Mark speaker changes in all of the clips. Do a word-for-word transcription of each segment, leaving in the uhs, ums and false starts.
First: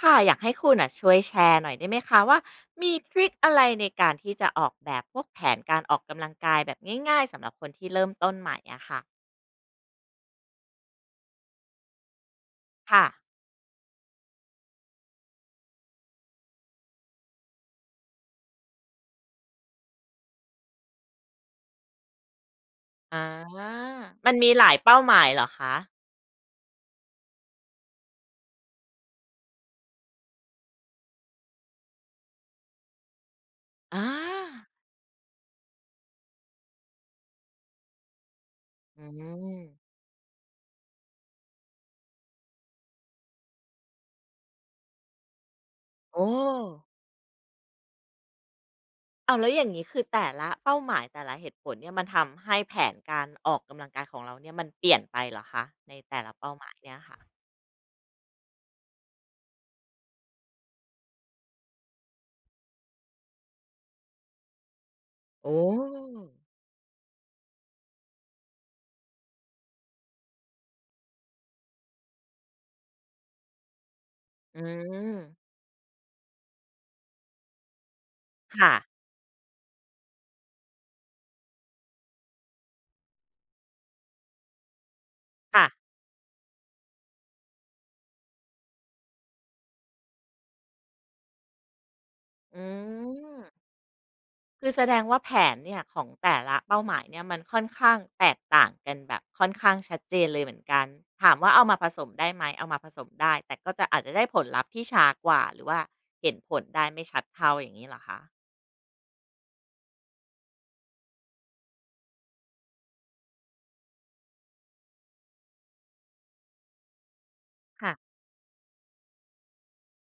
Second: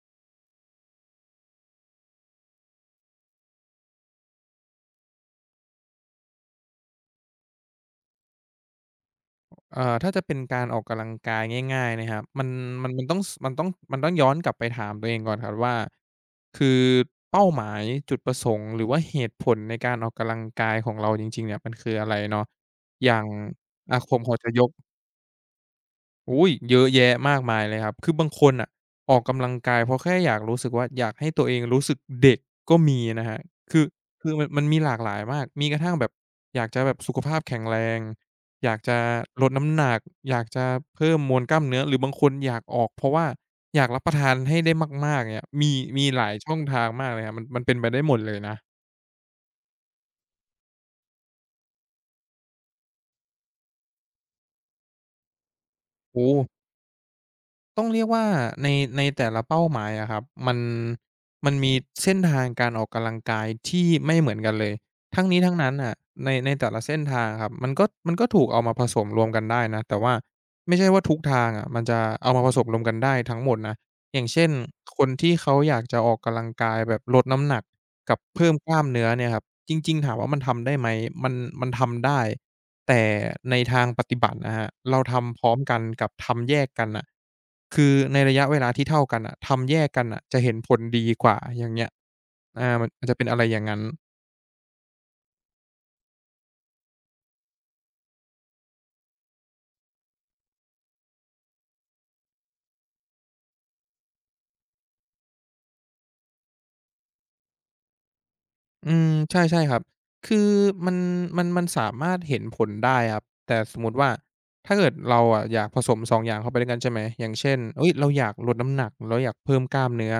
Speaker 1: ค่ะอยากให้คุณอ่ะช่วยแชร์หน่อยได้ไหมคะว่ามีทริกอะไรในการที่จะออกแบบพวกแผนการออกกำลังกายแบบง่ายๆสำหรับคนที่เริ่มต้นใหม่อะค่ะ
Speaker 2: เอ่อถ้าจะเป็นการออกกำลังกายง่ายๆนะครับมันมันมั
Speaker 1: ค่ะ
Speaker 2: นต้องสมันต้องมันต้องย้อนกลับไปถามตัวเองก่อนครับว่าคือเป้าหมายจุดประสงค์หรือว่าเหตุผลในการออกกำลังกายของเราจริงๆเนี่ยมันคืออะไรเนาะอย่า
Speaker 1: อ
Speaker 2: ง
Speaker 1: า
Speaker 2: อ่าผม
Speaker 1: มั
Speaker 2: ข
Speaker 1: น
Speaker 2: อจะ
Speaker 1: มี
Speaker 2: ย
Speaker 1: หลา
Speaker 2: ก
Speaker 1: ยเป้าหมายเหรอคะ
Speaker 2: อุ๊ยเยอะแยะมากมายเลยครับ คือบางคนน่ะออกกำลังกายเพราะแค่อยากรู้สึกว่าอยากให้ตัวเองรู้สึกเด็กก็มีนะครับคือ
Speaker 1: อา
Speaker 2: คือมันมันมีหลากหลายมากมีกระทั่งแบบอยากจะแบบสุขภาพแข็งแรงอยากจะ
Speaker 1: อื
Speaker 2: ลดน้ำห
Speaker 1: ม
Speaker 2: นักอยากจะเพิ่มมวลกล้ามเนื้อหรือบางคนอยากออกเพราะว่าอยากรับประทานให้ได้มากๆเงี้ยมีมีห
Speaker 1: โอ้
Speaker 2: ลายช่องทางมากเลยครับมันมันเป็นไปได้หมดเลยนะ
Speaker 1: เอาแล้วอย่างนี้คือแต่ละเป้าหมายแต่ละเหตุผลเนี่ยมันทำให้แผนการออกกำลังกายของเราเนี่ยมันเปลี่ยนไปเหรอคะในแต่ละ
Speaker 2: โอ้โฮ
Speaker 1: เป้าหมายเนี่ยค่ะ
Speaker 2: ต้องเรียกว่าในในแต่ละเป้าหมายอะครับมันมันมีเส้นทางการออกกำลังกายที่ไม่เหมือนกันเลยทั้งนี้ทั้ง
Speaker 1: โอ้
Speaker 2: นั้นน่ะในในแต่ละเส้นทางครับมันก็มันก็ถูกเอามาผสมรวมกันได้นะแต่ว่าไม่ใช่ว่าทุกทางอะมันจะเอามาผสมรวมกันได้ทั้งหมดนะอย่างเช่น
Speaker 1: อื
Speaker 2: คนที่
Speaker 1: ม
Speaker 2: เขาอยากจะออกกำลังกายแบบลดน้ำหนักกับเพิ่มก
Speaker 1: ค่ะ
Speaker 2: ล้ามเนื้อเนี่ยครับจริงๆถามว่ามันทำได้ไหมมันมันทำได้ แต่ในทางปฏิบัตินะครับเราทำพร้อม
Speaker 1: ค่ะ
Speaker 2: กันกับทำแยกกันน่ะคือในระยะเวลาที่เท่ากันน่ะทำแยกกันน่ะจะเห็นผลดีกว่าอย่างเงี้ย
Speaker 1: อื
Speaker 2: อามันมันจะเป็นอะไรอย่าง
Speaker 1: ม
Speaker 2: งั้น
Speaker 1: คือแสดงว่าแผนเนี่ยของแต่ละเป้าหมายเนี่ยมันค่อนข้างแตกต่างกันแบบค่อนข้างชัดเจนเลยเหมือนกันถามว่าเอามาผสมได้ไหมเอามาผสมได้แต่ก็จะอาจจะได้ผลลัพธ์ที่ช้ากว่าหรือว่าเห็นผลได้ไม่ชัดเท่าอย่างนี้เหรอคะ
Speaker 2: อืมใช่ใช่ครับคือมันมันมันสามารถเห็นผลได้ครับแต่สมมุติว่าถ้าเกิดเราอะอยากผสมสองอย่างเข้าไปด้วยกันใช่ไหมอย่างเช่นเฮ้ย
Speaker 1: ค่ะ
Speaker 2: เราอยากลดน้ำหนักเราอยากเพิ่มกล้ามเนื้อ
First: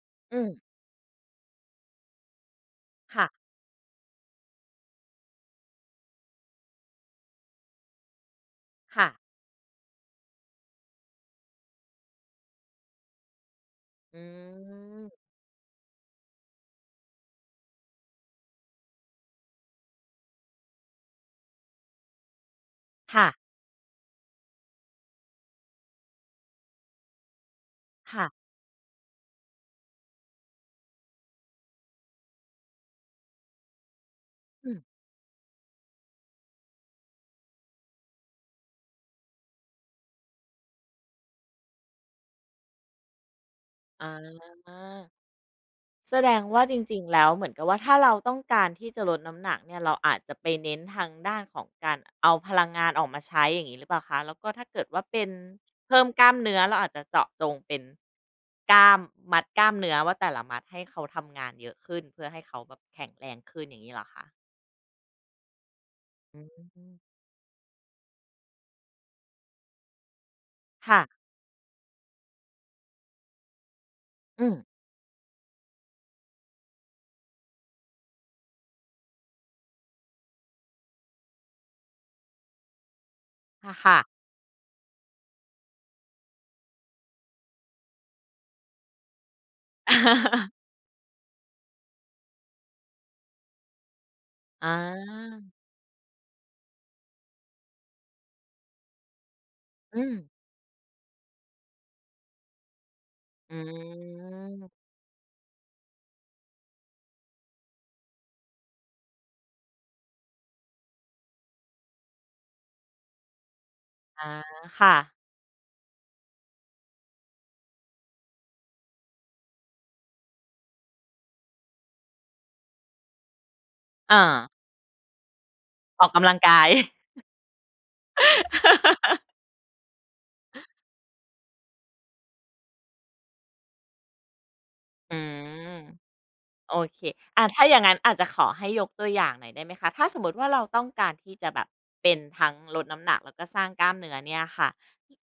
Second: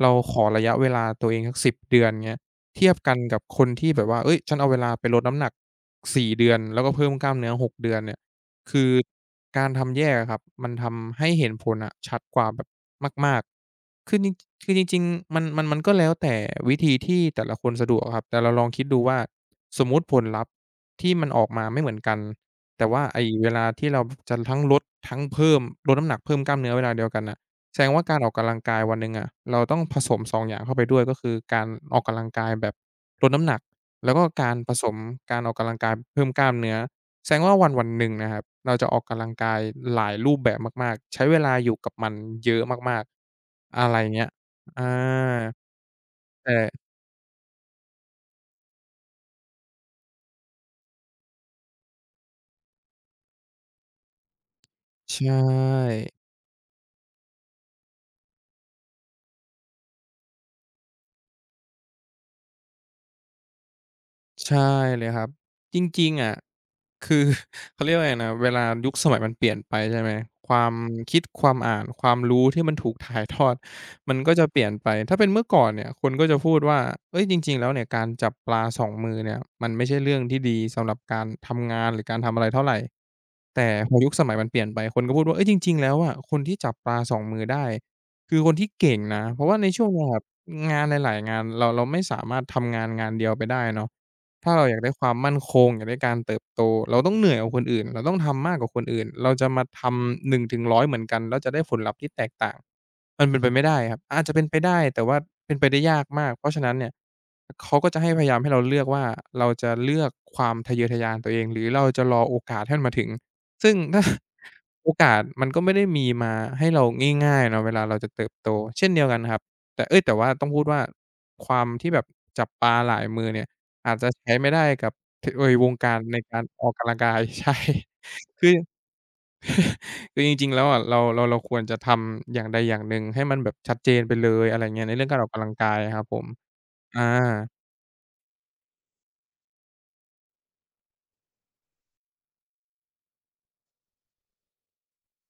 Speaker 2: เราข
Speaker 1: อื
Speaker 2: อ
Speaker 1: ม
Speaker 2: ระยะเวลาตัวเองสักสิบเดือนเงี้ยเทียบกัน
Speaker 1: ค่ะ
Speaker 2: กับคนที่แบบว่าเฮ้ยฉันเอาเวลาไปลดน้ำหนักสี่เดือนแล้วก็เพิ่มกล้ามเนื้อหกเดือนเนี่ยคือ
Speaker 1: ค่ะ
Speaker 2: การทำแยกอะครับมันทำให้เห็นผลอะชัดกว่าแบบ มากๆคื
Speaker 1: อื
Speaker 2: อจริงคือจริง
Speaker 1: ม
Speaker 2: ๆมันมันมันก็แล้วแต่วิธีที่แต่ละคนสะดวกอะครับแต่เราลองคิดดูว่าสมมุติผลลัพธ์ที่มันออกมาไม่เหมือนกันแต่ว่าไอ้
Speaker 1: ค่ะ
Speaker 2: เวลาที่เราจะทั้งลดทั้งเพิ่มลดน้ำหนักเพิ่มกล้ามเนื้อเวลาเดียวกันน่ะแสดงว่าการ
Speaker 1: ค่ะ
Speaker 2: ออกกำลังกายวันหนึ่งอะเราต้องผสมสององอย่างเข้าไปด้วยก็คือการออกกำลังกายแบบลดน้ำหนักแล้วก็การ
Speaker 1: อื
Speaker 2: ผ
Speaker 1: ม
Speaker 2: สมการออกกำลังกายเพิ่มกล้ามเนื้อ แสดงว่าวันวันหนึ่งนะครับเราจะออกกำลังกายหลายรูปแบบมากๆใช้เวลาอยู่กับมันเยอะมากๆอะไร
Speaker 1: อ
Speaker 2: เงี้ยอ
Speaker 1: า
Speaker 2: า
Speaker 1: แสดง
Speaker 2: แต่
Speaker 1: ว่าจริงๆ แล้วเหมือนกับว่าถ้าเราต้องการที่จะลดน้ำหนักเนี่ยเราอาจจะไปเน้นทางด้านของการเอาพลังงานออกมาใช้อย่างนี้หรือเปล่าคะแล้วก็ถ้าเกิดว่าเป็น
Speaker 2: ใช่
Speaker 1: เพิ่มกล้ามเนื้อเราอาจจะเจาะจงเป็นกล้ามมัดกล้ามเนื้อว่าแต่ละมัดให้เขาทำงานเยอะขึ้นเพื่อให้เขาแบบแข็งแรงขึ้นอย่างนี้เหรอคะ
Speaker 2: ใช่เลยครับจริงๆอะ
Speaker 1: อืม
Speaker 2: คือ เขาเรียกว่าไงนะเวลายุคสมัยมันเปลี่ยนไปใช่ไหมความ
Speaker 1: ค่ะ
Speaker 2: คิดความอ่านความรู้ที่มันถูกถ่ายทอดมันก็จะ
Speaker 1: อืม
Speaker 2: เปลี่ยนไปถ้าเป็นเมื่อก่อนเนี่ยคนก็จะพูดว่าเอ้ยจริงๆแล้วเนี่ยการจับปลาสองมือเนี่ยมันไม่ใช่เรื่องที่ดีสำหรับการทำงานหรือการทำอะไรเท่าไหร่แต่
Speaker 1: ค่ะ
Speaker 2: พอ
Speaker 1: ค่ะ
Speaker 2: ยุคสมัยมันเปลี่ยนไปคนก็พูดว่าเอ้ยจริงๆแล้วอะคนที่จับปลาสองมือได้คือคนที่เก่งนะเพราะว่าในช่วงเนี้ยครับ งานหลายๆงานเราเราไม่สามารถทำงานงานเดียวไปได้เนาะ ถ้าเราอ
Speaker 1: อา
Speaker 2: ยากได้ความมั่นคงอยากได้การเติบโตเราต้องเหนื่อยกว่าคนอื่นเราต้องทำมากกว่าคนอื่นเราจะมาท
Speaker 1: อืม
Speaker 2: ำหนึ่งถึงหนึ่งร้อยเหมือนกันแล้วจะได้ผลลัพธ์ที่แตกต่างมันเป็นไป
Speaker 1: อื
Speaker 2: ไม่ได้ครับอาจจะเป็นไปได้
Speaker 1: ม
Speaker 2: แต่ว่าเป็นไปได้ยากมากเพราะฉะนั้นเนี่ยเขาก็จะให้พยายามให้เราเลือกว่าเราจะเลือกความทะเยอทะยานตัวเองหรือเราจะรอโอกาสให้มันมาถึงซึ่ง ถ้า
Speaker 1: อา
Speaker 2: โอ
Speaker 1: ค่ะ
Speaker 2: กาสมันก็ไม่ได้มีมาให้เราง่ายๆเนาะเวลาเราจะเติบโตเช่นเดียวกันครับแต่เอ๊ยแต่ว่าต้องพูดว่าความที่แบบจับปลาหลายมือเนี่ย อาจจะ
Speaker 1: อา
Speaker 2: ใช้ไม่ได้กับทเอยวงการ
Speaker 1: ออก
Speaker 2: ใน
Speaker 1: กำลัง
Speaker 2: การ
Speaker 1: กา
Speaker 2: อ
Speaker 1: ย
Speaker 2: อกกำลังกาย ใช่คือ คือจริงๆแล้วอะเราเราเราควรจะทำอย่างใดอย่างหนึ่งให้มันแบบชัดเจนไปเลยอะไรเงี้ยในเรื่องกา
Speaker 1: อื
Speaker 2: รออกกำลังกา
Speaker 1: ม
Speaker 2: ยอะครับผม
Speaker 1: โอเค
Speaker 2: อา
Speaker 1: อ่าถ้าอย่างนั้นอาจจะขอให้ยกตัวอย่างหน่อยได้ไหมคะ ถ้าสมมุติว่าเราต้องการที่จะแบบเป็นทั้งลดน้ำหนักแล้วก็สร้างกล้ามเนื้อเนี่ยค่ะ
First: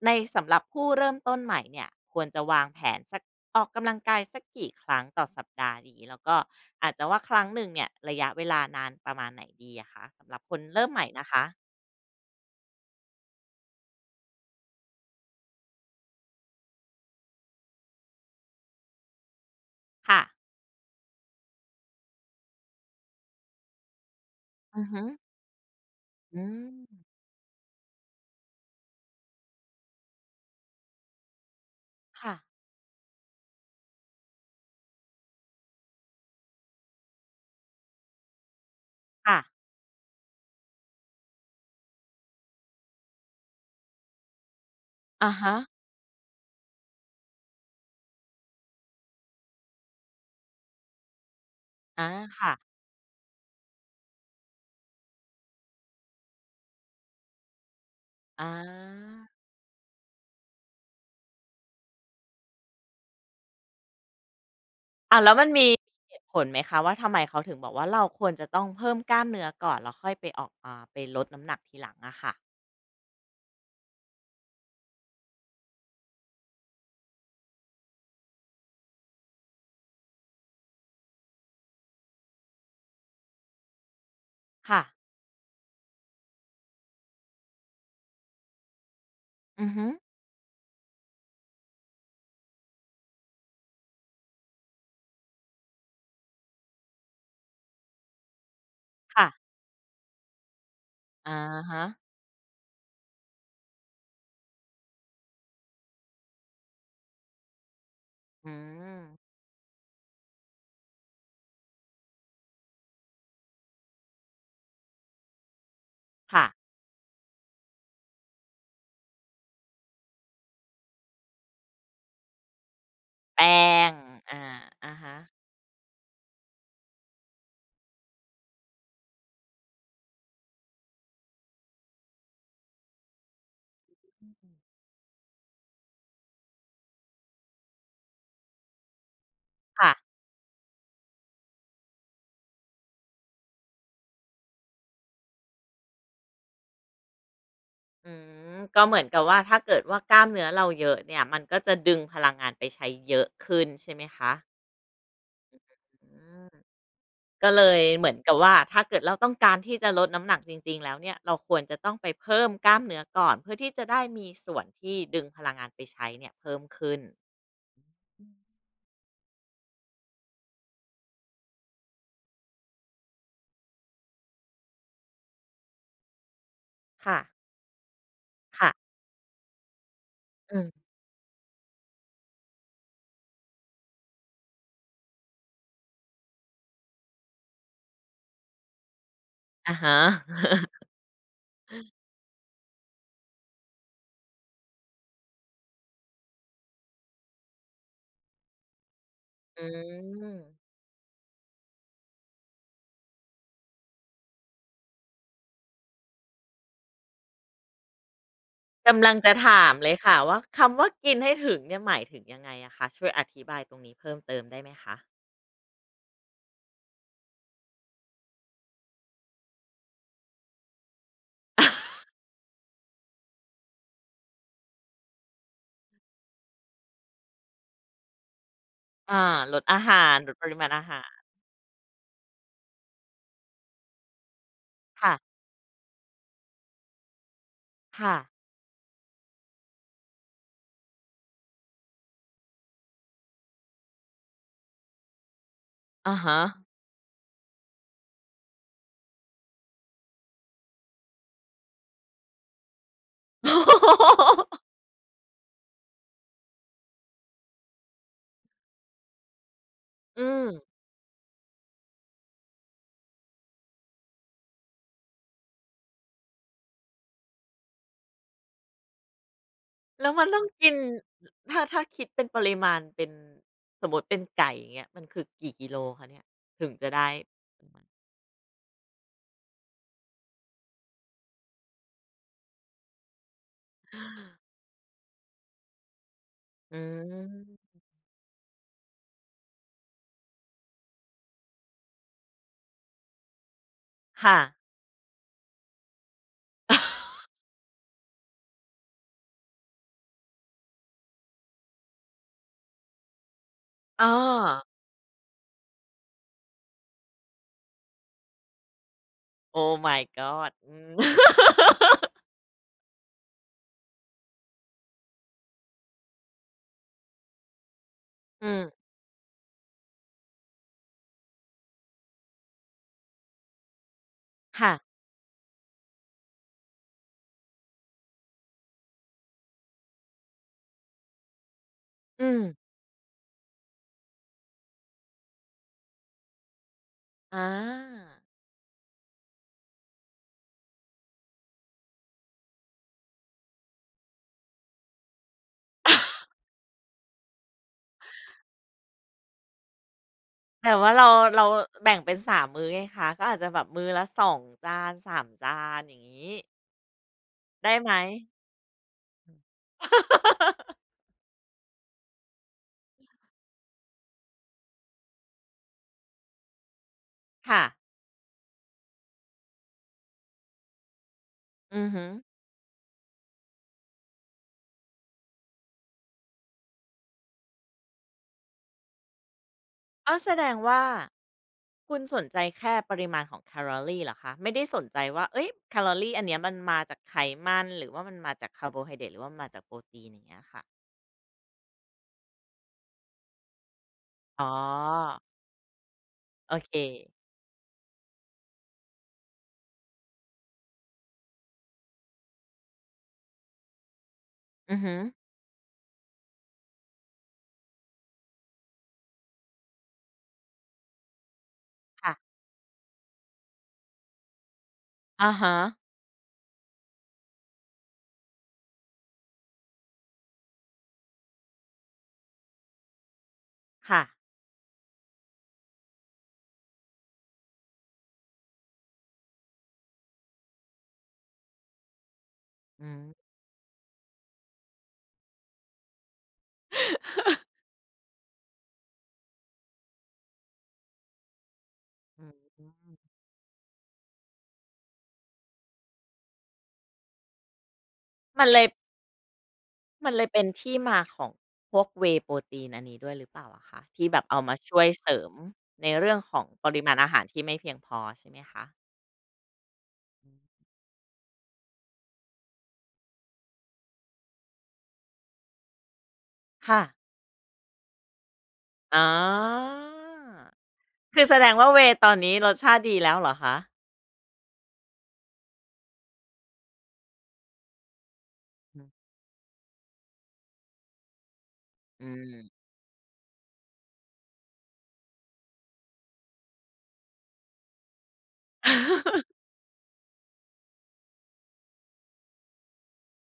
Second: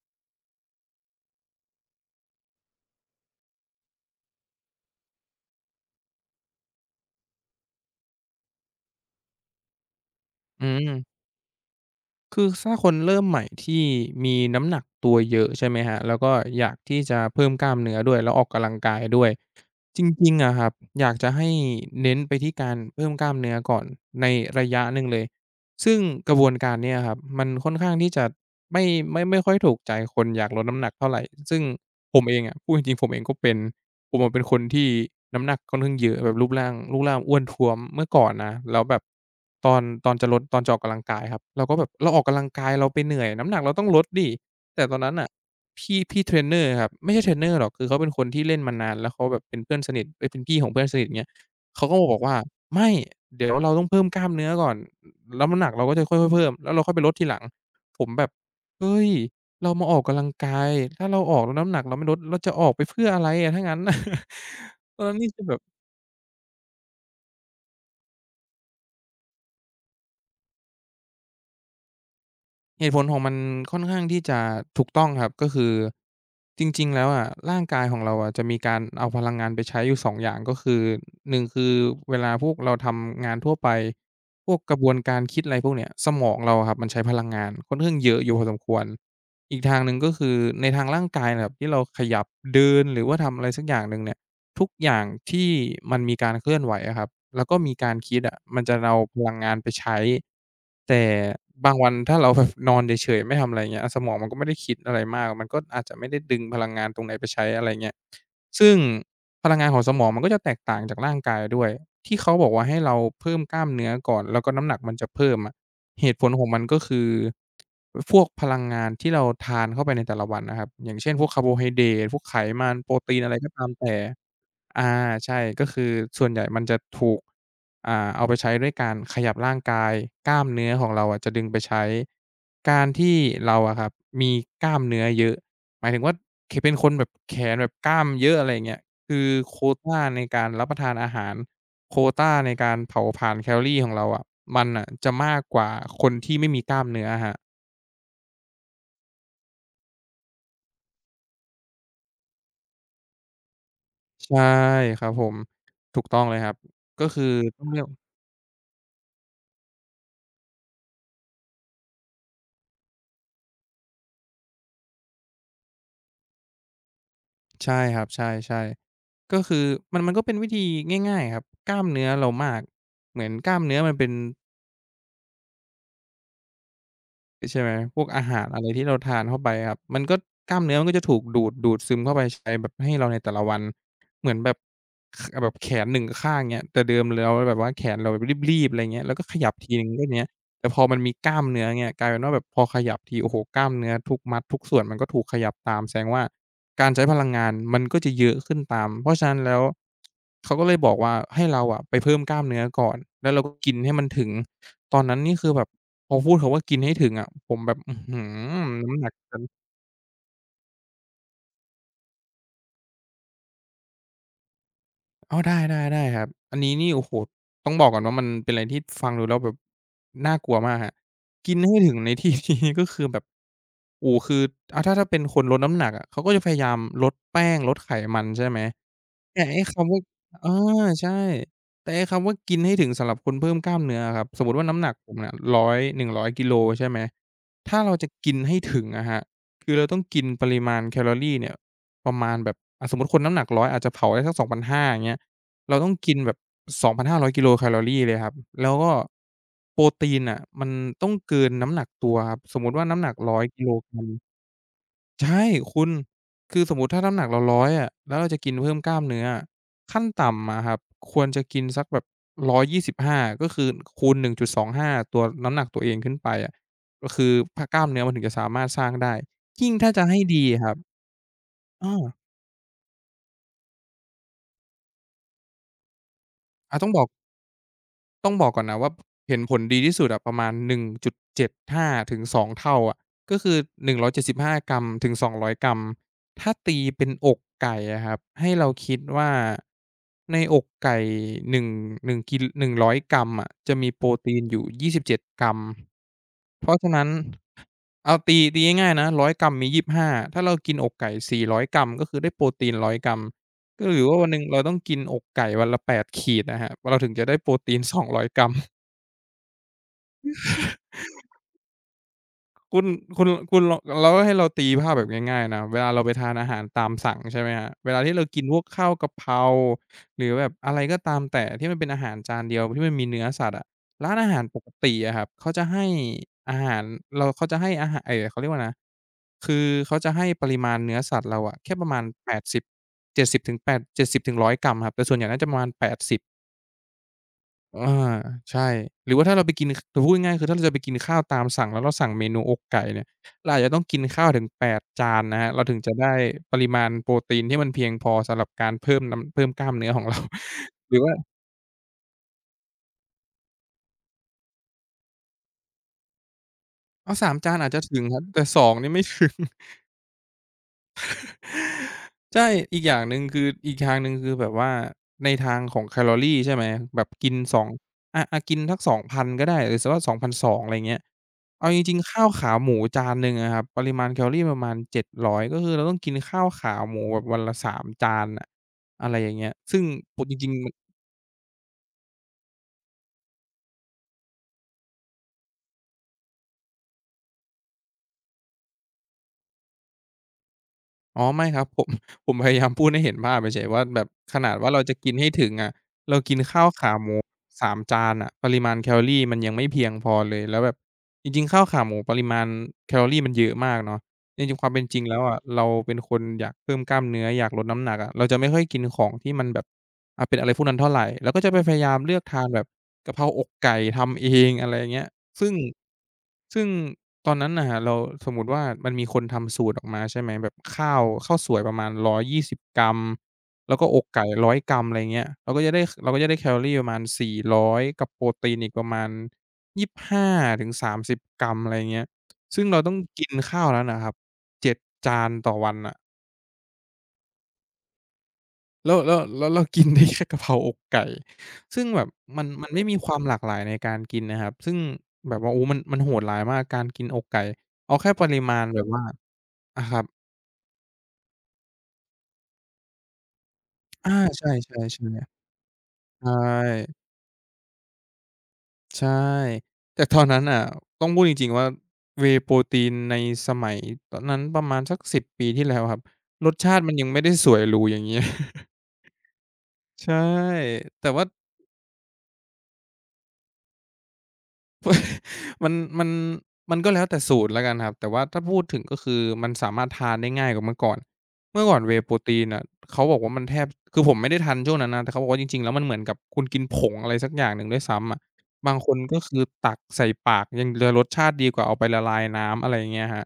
Speaker 1: ในสำหรับผู้เริ่มต้นใหม่เนี่ยควรจะวางแผนสักออกกำลังกายสักกี่ครั้งต่อสัปดาห์ดีแล้วก็อาจจะว่าครั้งหนึ่งเนี่ยระยะเวลานานประมาณไหนดีอะคะสำหรับคน
Speaker 2: อื
Speaker 1: เริ่มใหม่
Speaker 2: ม
Speaker 1: นะคะ
Speaker 2: คือถ้าคนเริ่มใหม่ที่มีน้ำหนักตัวเยอะใช่ไหมครับแล้วก็อยากที่จะเพิ่มกล้ามเนื้อด้วยแล้วออกกำลังกายด้วยจ
Speaker 1: ค่ะ
Speaker 2: ริงๆอะครับอยากจะให้เน้นไปที่การเพิ่มกล้ามเนื้อก่อนในระ
Speaker 1: อื
Speaker 2: ยะ
Speaker 1: อ
Speaker 2: ห
Speaker 1: ฮึ
Speaker 2: นึ่งเลยซึ่งกระบ
Speaker 1: อื
Speaker 2: วนกา
Speaker 1: ม
Speaker 2: รเนี้ยครับมันค่อนข้างที่จะไม่ไม่ไม่ค่อยถูกใจคนอยากลดน้ำหนักเท่าไรซึ่งผม
Speaker 1: ค่ะ
Speaker 2: เองอะพูดจริงๆผมเองก็เป็น ผมอะเป็นคนที่น้ำหนักค่อนข้างเยอะแบบรูปร่างรูปร่างอ้วนท้วมเมื่อก่อนนะแล้วแบบ
Speaker 1: ค่ะ
Speaker 2: ตอนตอนจะลดตอนจะออกกำลังกายครับเราก็แบบเราออกกำลังกายเราไปเหนื่อยน้ำหนักเราต้องลดดิแต่ตอนนั้นน่ะ
Speaker 1: อะฮะ
Speaker 2: พี่พี่เทรนเนอร์ครับไม่ใช่เทรนเนอร์หรอกคือเขาเป็นคนที่เล่นมานานแล้วเขาแบบเป็นเพื่อนสนิทเอ๊ยเป็นพี่ของเพื่อนสนิทเงี้ยเขาก็มา
Speaker 1: อา
Speaker 2: บอกว่า
Speaker 1: ค่ะ
Speaker 2: ไม่เดี๋ยวเราต้องเพิ่มกล้ามเนื้อก่อนแล้วน้ำหนักเราก็จะค่อยๆเพิ่มแล้วเราค่อยไปลดทีหลังผมแบบ
Speaker 1: อ
Speaker 2: เฮ้ย
Speaker 1: า
Speaker 2: เรามาออกกำลังกาย ถ้าเราออกแล้วน้ำหนักเราไม่ลดเราจะออกไปเพื่ออะไรอะถ้างั้น เอนนน
Speaker 1: อ่ะ
Speaker 2: นี่
Speaker 1: แล้ว
Speaker 2: คือ
Speaker 1: มัน
Speaker 2: แบบ
Speaker 1: มีเหตุผลไหมคะว่าทำไมเขาถึงบอกว่าเราควรจะต้องเพิ่มกล้ามเนื้อก่อนแล้วค่อยไปออกอ่าไปลดน้ำหนักทีหลังอะค่ะ
Speaker 2: เหตุผลของมันค่อนข้างที่จะถูกต้องครับก็คือจริงๆแล้วอะร่างกายของเราอะจะมีการเอาพลังงานไปใช้อยู่สององอย่างก็คือหนึ่งคือเวลาพวกเราทำงานทั่วไปพวกก
Speaker 1: ค่ะ
Speaker 2: ระบวนการคิดอะไรพวกเนี้ยสมองเราอะครับมันใช้พลังงานค่อนข้างเยอะอยู่พอสมควรอีก
Speaker 1: อือ
Speaker 2: ทาง
Speaker 1: ฮึ
Speaker 2: หนึ่งก็คือในทางร่างกายน่ะครับที่เราขยับเดินหรือว่าทำอะไรสักอย่างหนึ่งเนี่ย ทุกอย่างที่มันมีการเคลื่อนไหวอะครับแล้วก็มีการคิดอะมันจะเอาพลัง
Speaker 1: ค่ะ
Speaker 2: งานไปใช้ แต่
Speaker 1: อา
Speaker 2: บาง
Speaker 1: ฮะ
Speaker 2: วันถ้าเราแบบนอนเฉยๆไม่ทำอะไรเงี้ยสมองมันก็ไม่ได้คิดอะไรมาก มันก็อาจจะไม่ได้ดึงพลังงานตรงไหนไปใช้อะไรเงี้ย
Speaker 1: อื
Speaker 2: ซึ่ง
Speaker 1: ม
Speaker 2: พลังงานของสมองมันก็จะแตกต่างจากร่างกายด้วย ที่เขาบอกว่าให้เราเพิ่มกล้ามเนื้อก่อนแล้วก็น้ำหนักมันจะเพิ่มอะเหตุผลข
Speaker 1: ค่ะ
Speaker 2: องมันก็คือพวกพลังงานที่เราทานเข้าไปในแต่ละวันนะครับอย่างเช่นพวกคาร์โบไฮเดรตพวกไขมันโปรตีนอะไรก็
Speaker 1: แป้
Speaker 2: ตาม
Speaker 1: ง
Speaker 2: แต่
Speaker 1: อา
Speaker 2: อา
Speaker 1: อาฮะ
Speaker 2: ใช่ก็คือส่วนใหญ่มันจะถูกอ่าเอาไปใช้ด้วยการขยับร่างกายกล้ามเนื้อของเราอะจะดึงไปใช้การที่เราอะครับ
Speaker 1: อืม
Speaker 2: มีกล้ามเนื้อเยอะหมายถึงว่าเคเป็นคนแบบแขนแบบกล้ามเยอะอะไรอย่างเงี้ยคือโคว
Speaker 1: ค่ะ
Speaker 2: ตาในการรับประทานอาหารโควตาในการเผาผลาญแคลอรีของเราอะมันน่ะจะมากกว่าคนที่ไม่มีกล้ามเนื้ออะครับ
Speaker 1: อืมก็เหมือนกับว่าถ้าเกิดว่ากล้ามเนื้อเราเยอะเนี่ยมันก็จะดึงพลังงานไปใช้เยอะขึ้นใช่ไหมคะ
Speaker 2: ใช่ครับผมถูก
Speaker 1: อื
Speaker 2: ต้องเลยครั
Speaker 1: ม
Speaker 2: บก็คือ
Speaker 1: ก็เล
Speaker 2: ต้องเลื
Speaker 1: ย
Speaker 2: อก
Speaker 1: เหมือนกับว่าถ้าเกิดเราต้องการที่จะลดน้ำหนักจริงๆแล้วเนี่ยเราควรจะต้องไปเพิ่มกล้ามเนื้อก่อนเพื่อที่จะได้มีส่วนที่ดึงพลังงานไปใช้เนี่ยเพิ่มขึ้น
Speaker 2: ใช่ครับใช่ๆก็คือมันมันก็เป็นวิธีง่ายๆครับกล้ามเนื้อเรามากเหมือนกล้ามเนื้อมันเป็น
Speaker 1: ค่ะ
Speaker 2: ใช่ไหมพวกอาหารอะไรที่
Speaker 1: ค่ะ
Speaker 2: เราทานเข้าไปครับมันก็ก
Speaker 1: อื
Speaker 2: ล้ามเนื้อมั
Speaker 1: ม
Speaker 2: นก็จะถูกดูดดูดซึมเข้าไปใช้แบบให้เราในแต่ละวันเหมือนแบบขแบบแขนหนึ่งข้างเงี้ยแต่เดิมเราแบบว่าแขนเราแบบรีบๆอะไรเงี้ยแล้วก็ขยับที
Speaker 1: อะ
Speaker 2: หนึ่ง
Speaker 1: ฮะ
Speaker 2: ก็เนี้ย แต่พอ มันมีกล้ามเนื้อเงี้ยกลายเป็นว่าแบบพอขยับทีโอ้โฮกล้ามเนื้อทุกมัดทุกส่วนมันก็ถูกขยับตามแสดงว่าการใช้พลังงานมันก็จะเยอะขึ้นตามเพราะฉะนั้นแล้
Speaker 1: อื
Speaker 2: วเขาก็
Speaker 1: ม
Speaker 2: เลยบอกว่าให้เราอะไปเพิ่มกล้ามเนื้อก่อนแล้วเราก็กินให้มันถึงตอนนั้นนี่คือแบบพอพูดคำว่ากินให้ถึงอะผมแบบอื้อฮือน้ำห
Speaker 1: กำ
Speaker 2: นั
Speaker 1: ลั
Speaker 2: ก
Speaker 1: งจะถามเลยค่ะว่าคำว่ากินให้ถึงเนี่ยหมายถึงยังไงอะคะช่วยอธิบายตรงนี้เพิ่มเติมได้ไหมคะ
Speaker 2: อ้อได้ได้ได้ครับอันนี้นี่โอ้โฮต้องบอกก่อนว่ามันเป็นอะไรที่ฟังดูแล้วแบบน่ากลัวมากครับกินให้ถึง ในที่ ที่ก็คือแบบโอ้โฮคืออาถ้าถ้าเป็นคนลดน้ำหนักอะเขาก็จะพยายามลดแป้งลดไขมันใช่ไหม
Speaker 1: อา
Speaker 2: แต่
Speaker 1: ล
Speaker 2: ไอ้
Speaker 1: ดอา
Speaker 2: คำว่า
Speaker 1: หารลดป
Speaker 2: อา
Speaker 1: ริมาณอาหา
Speaker 2: ใช่
Speaker 1: ร
Speaker 2: แต่ไอ้คำว่ากินให้ถึงสำหรับคนเพิ่มกล้ามเนื้ออะครับสมมุติว่าน้ำหนักผ
Speaker 1: ค่ะ
Speaker 2: มเนี่ย100้อยหนึ่งร้อยกิโลใช่ไหมถ้าเราจะ
Speaker 1: ค่ะ
Speaker 2: กินให้ถึงอะครับคือเราต้องกินปริมาณแคลอรีเนี่ยประมาณแบบอะสมมุติคนน้ำหนักร้อยอาจจะเผาได้สักสองพันห้าอย่างเงี้ยเราต้องกิ
Speaker 1: อะ
Speaker 2: นแบบ
Speaker 1: ฮะ
Speaker 2: สองพันห้าร้อยกิโลแคลอรีเลยครับแล้วก็โปรตีนน่ะมันต้องเกินน้ำหนักตัวครับสมมุติว่าน้ำหนักร้ศูนย์ ศูนย์กิโลกรัม ใช่คุณ คือสมมุติถ้าน้ำหนักเราหนึ่งร้อยอยอะแล้วเราจะกินเพิ่มกล้ามเนื้ออะขั้น
Speaker 1: อืม
Speaker 2: ต่ำอะครับควรจะกินสักแบบหนึ่งร้อยยี่สิบห้า ก็คือคูณหนึ่งจุดสองห้า ตัวน้ำหนักตัวเองขึ้นไปอะก็คือพกล้ามเนื้อมันถึงจะสามารถสร้างได้ยิ่งถ้าจะ
Speaker 1: แล้ว
Speaker 2: ให้
Speaker 1: มันต้อ
Speaker 2: ดี
Speaker 1: ง
Speaker 2: อะค
Speaker 1: กิน
Speaker 2: รับ
Speaker 1: ถ้าถ้า
Speaker 2: เออ
Speaker 1: คิดเป็นปริมาณเป็นสมมติเป็นไก่อย่างเงี้ยมันคือกี่กิโลคะเนี่ยถึง
Speaker 2: อาต้
Speaker 1: จะ
Speaker 2: องบอ
Speaker 1: ได้
Speaker 2: ก ต้องบอกก่อนนะว่าเห็นผลดีที่สุดอะประมาณหนึ่งจุดเจ็ดห้าถึงสองเท่าอะก็คือหนึ่งร้อยเจ็ดสิบห้ากรัมถึงสองร้อยกรัมถ้า
Speaker 1: อื
Speaker 2: ตีเป็นอกไก่
Speaker 1: ม
Speaker 2: อะครับให้เราคิดว่าในอกไก่หนึ่งงหนึ่งกิหนึ่งร้ศูนย์ ศูนย์กรัมอะจะมีโปรตี
Speaker 1: ค่ะ
Speaker 2: นอยู่ยี่สิบเจ็ดกรัมเพราะฉะนั้น เอาตีตีง่ายๆนะหนึ่งร้อยกรัมมียี่สิบห้าถ้าเรากินอกไก่สี่ร้อยกรัมก็คือได้โปรตีนหนึ่งร้อยกรัม ก็หรื
Speaker 1: อ้
Speaker 2: อ
Speaker 1: อ
Speaker 2: ว่าวันหนึ่งเราต้องกินอกไก่วันละแปดขีดนะครับเราถึงจะได้โปรตีนสองร้อยกรัม
Speaker 1: Oh my god อืม
Speaker 2: คุณคุณคุณลองแล้วให้เราตีภาพแบบง่ายๆนะเวลาเราไปทานอาหารตามสั่งใช่ไหมครับเวลาที่เรากิน
Speaker 1: อื
Speaker 2: พ
Speaker 1: ม
Speaker 2: วกข้าวกะเพราหรือแบบอะไรก็ตามแต่ที่มันเป็นอาหารจานเดียวที่มันมีเนื้อสัตว์อะร้านอาหารปก
Speaker 1: ค่ะ
Speaker 2: ติอะครับเขาจะให้อาหารเราเขาจะให้อาหารเอ่อเขาเรียกว่านะคือเขาจะให้ปริมาณเนื้อสัตว์เราอะแค่ประมาณ
Speaker 1: อื
Speaker 2: แป
Speaker 1: ม
Speaker 2: ดสเจ็ดสิบถึงแปดเจ็ดสิบถึงหนึ่งร้อยกรัมครับแต่ส่วนใหญ่น่าจะประมาณแปดสิบ
Speaker 1: อา
Speaker 2: อาใช่หรือว่าถ้าเราไปกินคคือพูดง่ายๆคือถ้าเราจะไปกินข้าวตามสั่งแล้วเราสั่งเมนูอกไก่เนี่ยเราอาจจะต้องกินข้าวถึงแปดจานนะครับเราถึงจะได้ปริมาณโปรตีนที่มันเพียงพอสำหรับการเพิ่มน้ำเพิ่มกล้ามเนื้อของเรา
Speaker 1: แต่ ว่า
Speaker 2: หรือ
Speaker 1: เรา
Speaker 2: ว่า
Speaker 1: เราแบ่งเป็นสามมื้อไงคะก็อาจจะแบบมื้อละสองจานสามจานอย่างงี้
Speaker 2: อ้าวสามจานอา
Speaker 1: ได้
Speaker 2: จจะ
Speaker 1: ไหม
Speaker 2: ถึงครับแต่สองนี่ไม่ถึง ใช่อีกอย่างหนึ่งคืออีกทางหนึ่งคือแบบว่าในทางของแคลอรีใช่ไหมแบบกินสอ
Speaker 1: ค่ะ
Speaker 2: งอะอะกินสักสองพันก็ได้หรือสักว่าสองพันสองอะไรเงี้ยเอาจ
Speaker 1: อือ
Speaker 2: ริง
Speaker 1: ฮึ
Speaker 2: ๆข้าวขาหมูจานหนึ่งอะครับปริมาณแคลอรีประมาณเจ็ดร้อยก็คือเราต้องกินข้าวขาหมูแบบวันละสามจานน่ะอะไรอย่างเงี้ยซึ่ง
Speaker 1: อ้า
Speaker 2: ป
Speaker 1: วแส
Speaker 2: จ
Speaker 1: ด
Speaker 2: ริง
Speaker 1: งว่า
Speaker 2: ๆ
Speaker 1: คุณสนใจแค่ปริมาณของแคลอรีเหรอคะไม่ได้สนใจว่าเฮ้ยแคลอรีอันเนี้ยมันมาจากไขมันหรือว่ามันมาจากคาร์โบไฮเดรตหรือว่ามันมาจากโปรตีนอย่างเงี้ยค่ะ
Speaker 2: อ๋อไม่ครับผม ผมพยายามพูดให้เห็นภาพเฉยๆว่าแบบข
Speaker 1: อ๋
Speaker 2: นาดว่าเราจะกิน
Speaker 1: อ
Speaker 2: ให้ถึงอะเรากิน
Speaker 1: โอ
Speaker 2: ข้าว
Speaker 1: เค
Speaker 2: ขาหมูสามจานน่ะปริมาณแคลอรีมันยังไม่เพียงพอเลยแล้วแบบจริงๆข้าวขาหมูปริมาณแคลอรีมันเยอะมากเนาะจริงๆความ
Speaker 1: อือ
Speaker 2: เป็น
Speaker 1: ฮึ
Speaker 2: จริงแล้วอะเราเป็นคนอยากเพิ่มกล้ามเนื้ออยากลดน้ำหนักอะเราจะไม่ค่อยกินของที่มันแบบอ่าเป็นอะไรพวกนั้นเท่าไรเราก็จะไปพยายามเลือก
Speaker 1: ค่ะ
Speaker 2: ทานแบบกะเพราอกไก่ทำเองอะไรอย่างเงี้ย
Speaker 1: อะ
Speaker 2: ซึ่ง
Speaker 1: ฮะ
Speaker 2: ซึ่งตอนนั้นน่ะครับเราสมมุติว่ามันมีคนทำสูตรออกมาใช่ไหมแบบข้าวข้าวสวยประมาณหนึ่งร้อยยี่สิบกรัมแล้วก็อ
Speaker 1: ค่ะ
Speaker 2: กไก่หนึ่งร้อยกรัมอะไรเงี้ยเราก็จะได้เราก็จะได้แคลอรีประมาณสี่ร้อยกับโปรตีนอีกประมาณยี่สิบห้าถึงสามสิบกรัมอะไรเงี้ยซึ่งเรา
Speaker 1: อื
Speaker 2: ต้องกิ
Speaker 1: ม
Speaker 2: นข้าวนั้นน่ะครับเจ็ดจดจานต่อวันน่ะ แล้วแล้วแล้วเรากินได้แค่กะเพราอกไก่ซึ่งแบบ
Speaker 1: อื
Speaker 2: มัน
Speaker 1: ม
Speaker 2: มันไม่มีความหลากหลายในการกินนะครับซึ่งแบบว่าโอ้มันมันโหดร้ายมากการกินอกไก่เอาแค่ปริ
Speaker 1: มันเล
Speaker 2: มาณ
Speaker 1: ย
Speaker 2: แบบว่าอะครับ
Speaker 1: มันเลยเป็นที่มาของพวก Whey โปรตีนอันนี้ด้วยหรือเปล่าอะคะที่
Speaker 2: อา
Speaker 1: แบบเอา
Speaker 2: ใช่
Speaker 1: มาช่วย
Speaker 2: ๆๆ
Speaker 1: เสริม
Speaker 2: ใช
Speaker 1: ในเรื่องของปริมาณ
Speaker 2: ่
Speaker 1: อาหารที่ไม่เพียงพอใช่ไหมคะ
Speaker 2: ใช่แต่ตอน
Speaker 1: อื
Speaker 2: นั้
Speaker 1: ม
Speaker 2: นน่ะต้องพูดจริงๆว่า Whey Protein ในสมัยตอนนั้นประมาณสักสิบปีที่แล้วครับรสชา
Speaker 1: ค่ะ
Speaker 2: ติมันยังไม่ได้สวยหรูอย่างเงี้ย
Speaker 1: อ๋อ
Speaker 2: ใช่แต่
Speaker 1: คื
Speaker 2: ว่า
Speaker 1: อแสดงว่าเวย์ตอนนี้รสชาติดีแล้วเหรอคะ
Speaker 2: มันมันมันก็แล้วแต่สูตรแล้วกันครับแต่ว่าถ้าพูด
Speaker 1: อื
Speaker 2: ถึง
Speaker 1: ม
Speaker 2: ก็คือมันสามารถทานได้ง่ายกว่าเมื่อก่อนเมื่อก่อน Whey
Speaker 1: อืม
Speaker 2: Protein น่ะเขาบอกว่ามันแทบคือผมไม่ได้ทันช่วงนั้นนะแต่เขาบอกว่าจริงๆแล้วมันเหมือนกับคุณกินผงอะไรสักอย่างหนึ่งด้วยซ้ำอะบางคนก็ คือตักใส่ปากยังจะรสชาติดีกว่าเอาไปละลายน้ำอะไรอย่างเงี้ยครับ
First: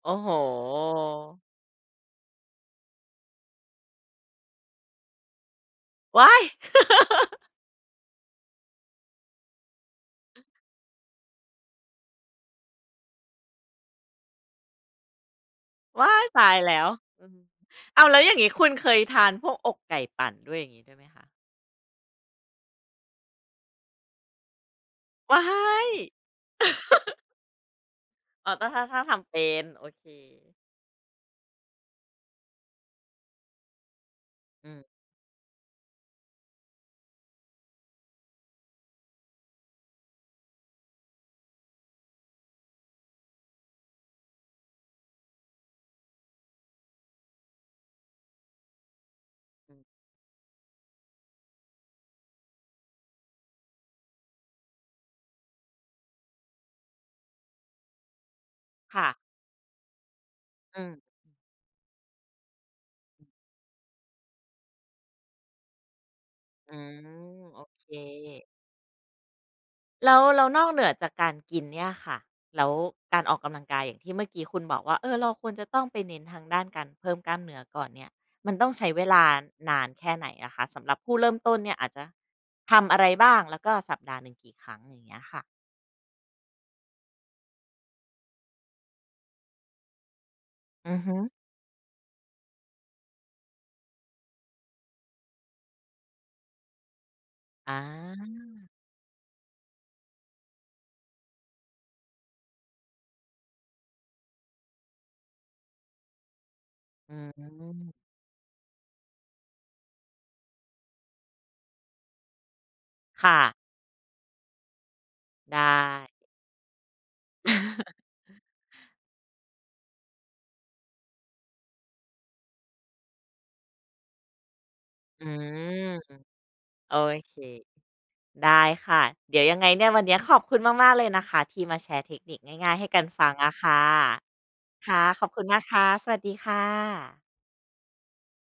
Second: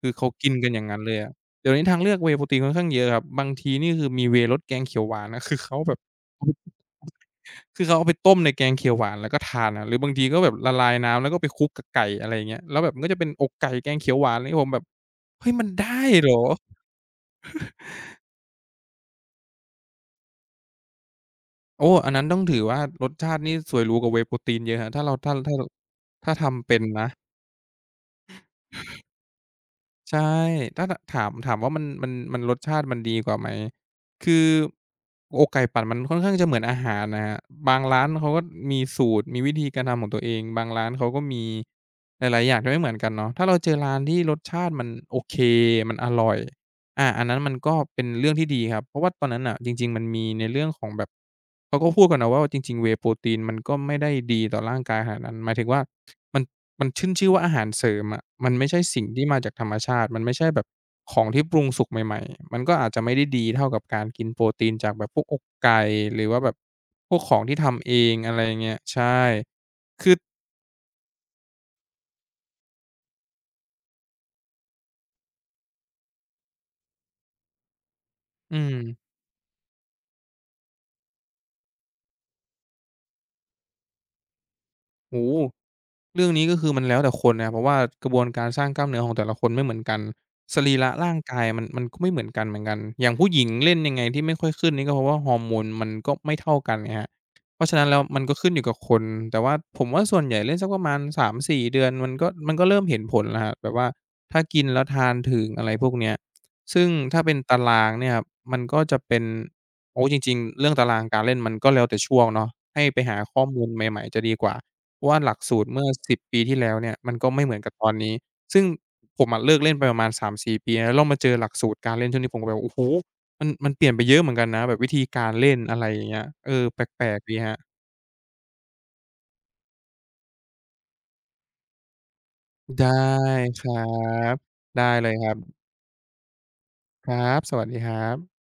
Speaker 2: คื
Speaker 1: โอ้
Speaker 2: อเขา
Speaker 1: โฮ
Speaker 2: กินกันอย่างงั้นเลยอะเดี๋ยวนี้ทางเลือก Whey Protein ค่อนข้างเยอะครับบางทีนี่คือมี Whey รสแกงเขียวหวานอะ คือเขาแบบ
Speaker 1: ว้าย
Speaker 2: คือเขาเอาไปต้มในแกงเขียวหวานแล้วก็ทานอะหรือบางทีก็แบบละลายน้ำแล้วก็ไปคลุกกับไก่อะไรอย่างเงี้ยแล้วแบบมันก็จะเป็นอกไก่แกงเขียวหวานอะไรงี้ผมแบบเฮ้ยมันได้
Speaker 1: ว้าย
Speaker 2: เหรอ
Speaker 1: ตายแล้วอืมอ้าวแล้วอย่างงี้คุณเคยทานพวกอกไก่ปั่นด้วยอย่างงี้ด้วยไหมคะ
Speaker 2: โอ้อันนั้นต้องถือว่ารสชาตินี่สวยหรูกว่า Whey โปรตีนเยอะครับถ้าเราถ้า
Speaker 1: ว้า
Speaker 2: ถ้า
Speaker 1: ย
Speaker 2: ถ้าทำเป็นนะ
Speaker 1: อ๋อถ้าถ้าถ้าทำเป็นโอเค
Speaker 2: ใช่ถ้าถถามถามว่ามันมันมันรสชาติมันดีกว่าไหมคือ
Speaker 1: อืม
Speaker 2: อกไก่ปั่นมันค่อนข้างจะเหมือนอาหารนะครับบางร้านเขาก็มีสูตรมีวิธีการทำของตัวเองบางร้านเขาก็มีหลายๆอย่างที่ไม่เหมือนกันเนาะถ้าเราเจอร้านที่รสชาติมันโอเคมันอร่อยอาอันนั้นมันก็เป็นเรื่องที่ดีครับเพราะว่าตอนนั้นน่ะจริงๆมันมีในเรื่องของแบบเขาก็พูดกันนะว่าจริงๆ Whey Protein มันก็ไม่ได้ดีต่อร่างกายขนาดนั้นหมายถึงว่ามัน มันขึ้นชื่อว่าอาหารเสริมอะมันไม่ใช่
Speaker 1: ๆ
Speaker 2: สิ่ง
Speaker 1: ค่ะ
Speaker 2: ที่มาจากธรรมชาติ มันไม่ใช่แบบ
Speaker 1: อืม
Speaker 2: ของที่ปรุงสุกใหม่ๆ มันก็อาจจะไม่ได้ดีเท่ากับการกินโปรตีนจากแบบพวกอกไก่หรือว่าแบบ
Speaker 1: อืมอ
Speaker 2: พวกขอ
Speaker 1: ม
Speaker 2: งที่
Speaker 1: โอเค
Speaker 2: ทำเองอะไรอย่างเงี้ยใช่ คือ
Speaker 1: แล้วแล้วนอกเหนือจากการกินเนี่ยค่ะแล้วการออกกำลังกายอย่างที่เมื่อกี้คุณบอกว่าเออเราควรจะต้องไปเน้นทางด้านการเพิ่มกล้ามเนื้อก่อนเนี่ยมัน
Speaker 2: อื
Speaker 1: ต้อง
Speaker 2: ม
Speaker 1: ใช้เวลานานแค่ไหนอะคะสำหรับผู้เริ่มต้นเนี่ยอาจจะทำอะไรบ้างแล้วก็สัปดาห์หนึ่งกี่ครั้งอย่างเงี้ย
Speaker 2: โอ้โฮ
Speaker 1: ค่ะ
Speaker 2: เรื่องนี้ก็คือมันแล้วแต่คนนะเพราะว่ากระบวนการสร้างกล้ามเนื้อของแต่ละคนไม่เหมือนกันสรีระ
Speaker 1: อือฮึ
Speaker 2: ร่างกายมันมันก็ไม่เหมือนกันเหมือนกันอย่างผู้หญิงเล่นยังไงที่ไม่ค่อยขึ้นนี่ก็เพราะว่าฮอร์โมนมันก็ไม่เท่ากันไงครับเพราะ
Speaker 1: อ
Speaker 2: ฉะนั้นแล้วมันก็
Speaker 1: า
Speaker 2: ขึ้นอยู่กับคนแต่ว่าผมว่าส่วนใหญ่เล่นสักประมาณสามสี่เดือนมันก็มันก็เริ่มเห็นผลแล้วครับแบบว่าถ้ากินแล้วทานถึงอะไรพวกเนี้ยซึ่ง
Speaker 1: อื
Speaker 2: ถ้าเป็นตาราง
Speaker 1: ม
Speaker 2: เนี่ยครับมันก็จะเป็นโอ้จริงๆเรื่องตารางการเล่นมันก็แล้วแต่ช่วงเนาะให้ไปหา
Speaker 1: ค่ะ
Speaker 2: ข้อมูลใหม่ๆจะดีกว่า เพราะว่าหลักสูตร
Speaker 1: ได้
Speaker 2: เมื่อสิบปีที่แล้วเนี่ยมันก็ไม่เหมือนกับตอนนี้ซึ่งผมอะเลิกเล่นไปประมาณ3่ปีนะแล้วเรามาเจอหลักสูตรการเล่นช่วงนี้ผมก็แบบโอ้โฮมันมันเปลี่ยนไปเยอะเหมือนกันนะแบบวิธี
Speaker 1: อื
Speaker 2: การเล่น
Speaker 1: ม
Speaker 2: อะไรอย่างเงี้ยเออแ
Speaker 1: โอ
Speaker 2: ปลกๆ
Speaker 1: เค
Speaker 2: ดีครับ
Speaker 1: ได้ค่ะเดี๋ยวยังไงเนี่ยวันเนี้ยขอบคุณมากๆเลยนะคะที่มาแชร์เทคนิคง่ายๆให้
Speaker 2: ได้
Speaker 1: กันฟังอะ
Speaker 2: ครั
Speaker 1: ค่ะ
Speaker 2: บได้
Speaker 1: ค่ะ
Speaker 2: เลย
Speaker 1: ข
Speaker 2: ค
Speaker 1: อบ
Speaker 2: รั
Speaker 1: คุณ
Speaker 2: บ
Speaker 1: นะคะสวัสดีค่
Speaker 2: ครับ
Speaker 1: ะ
Speaker 2: สวัสดีครับ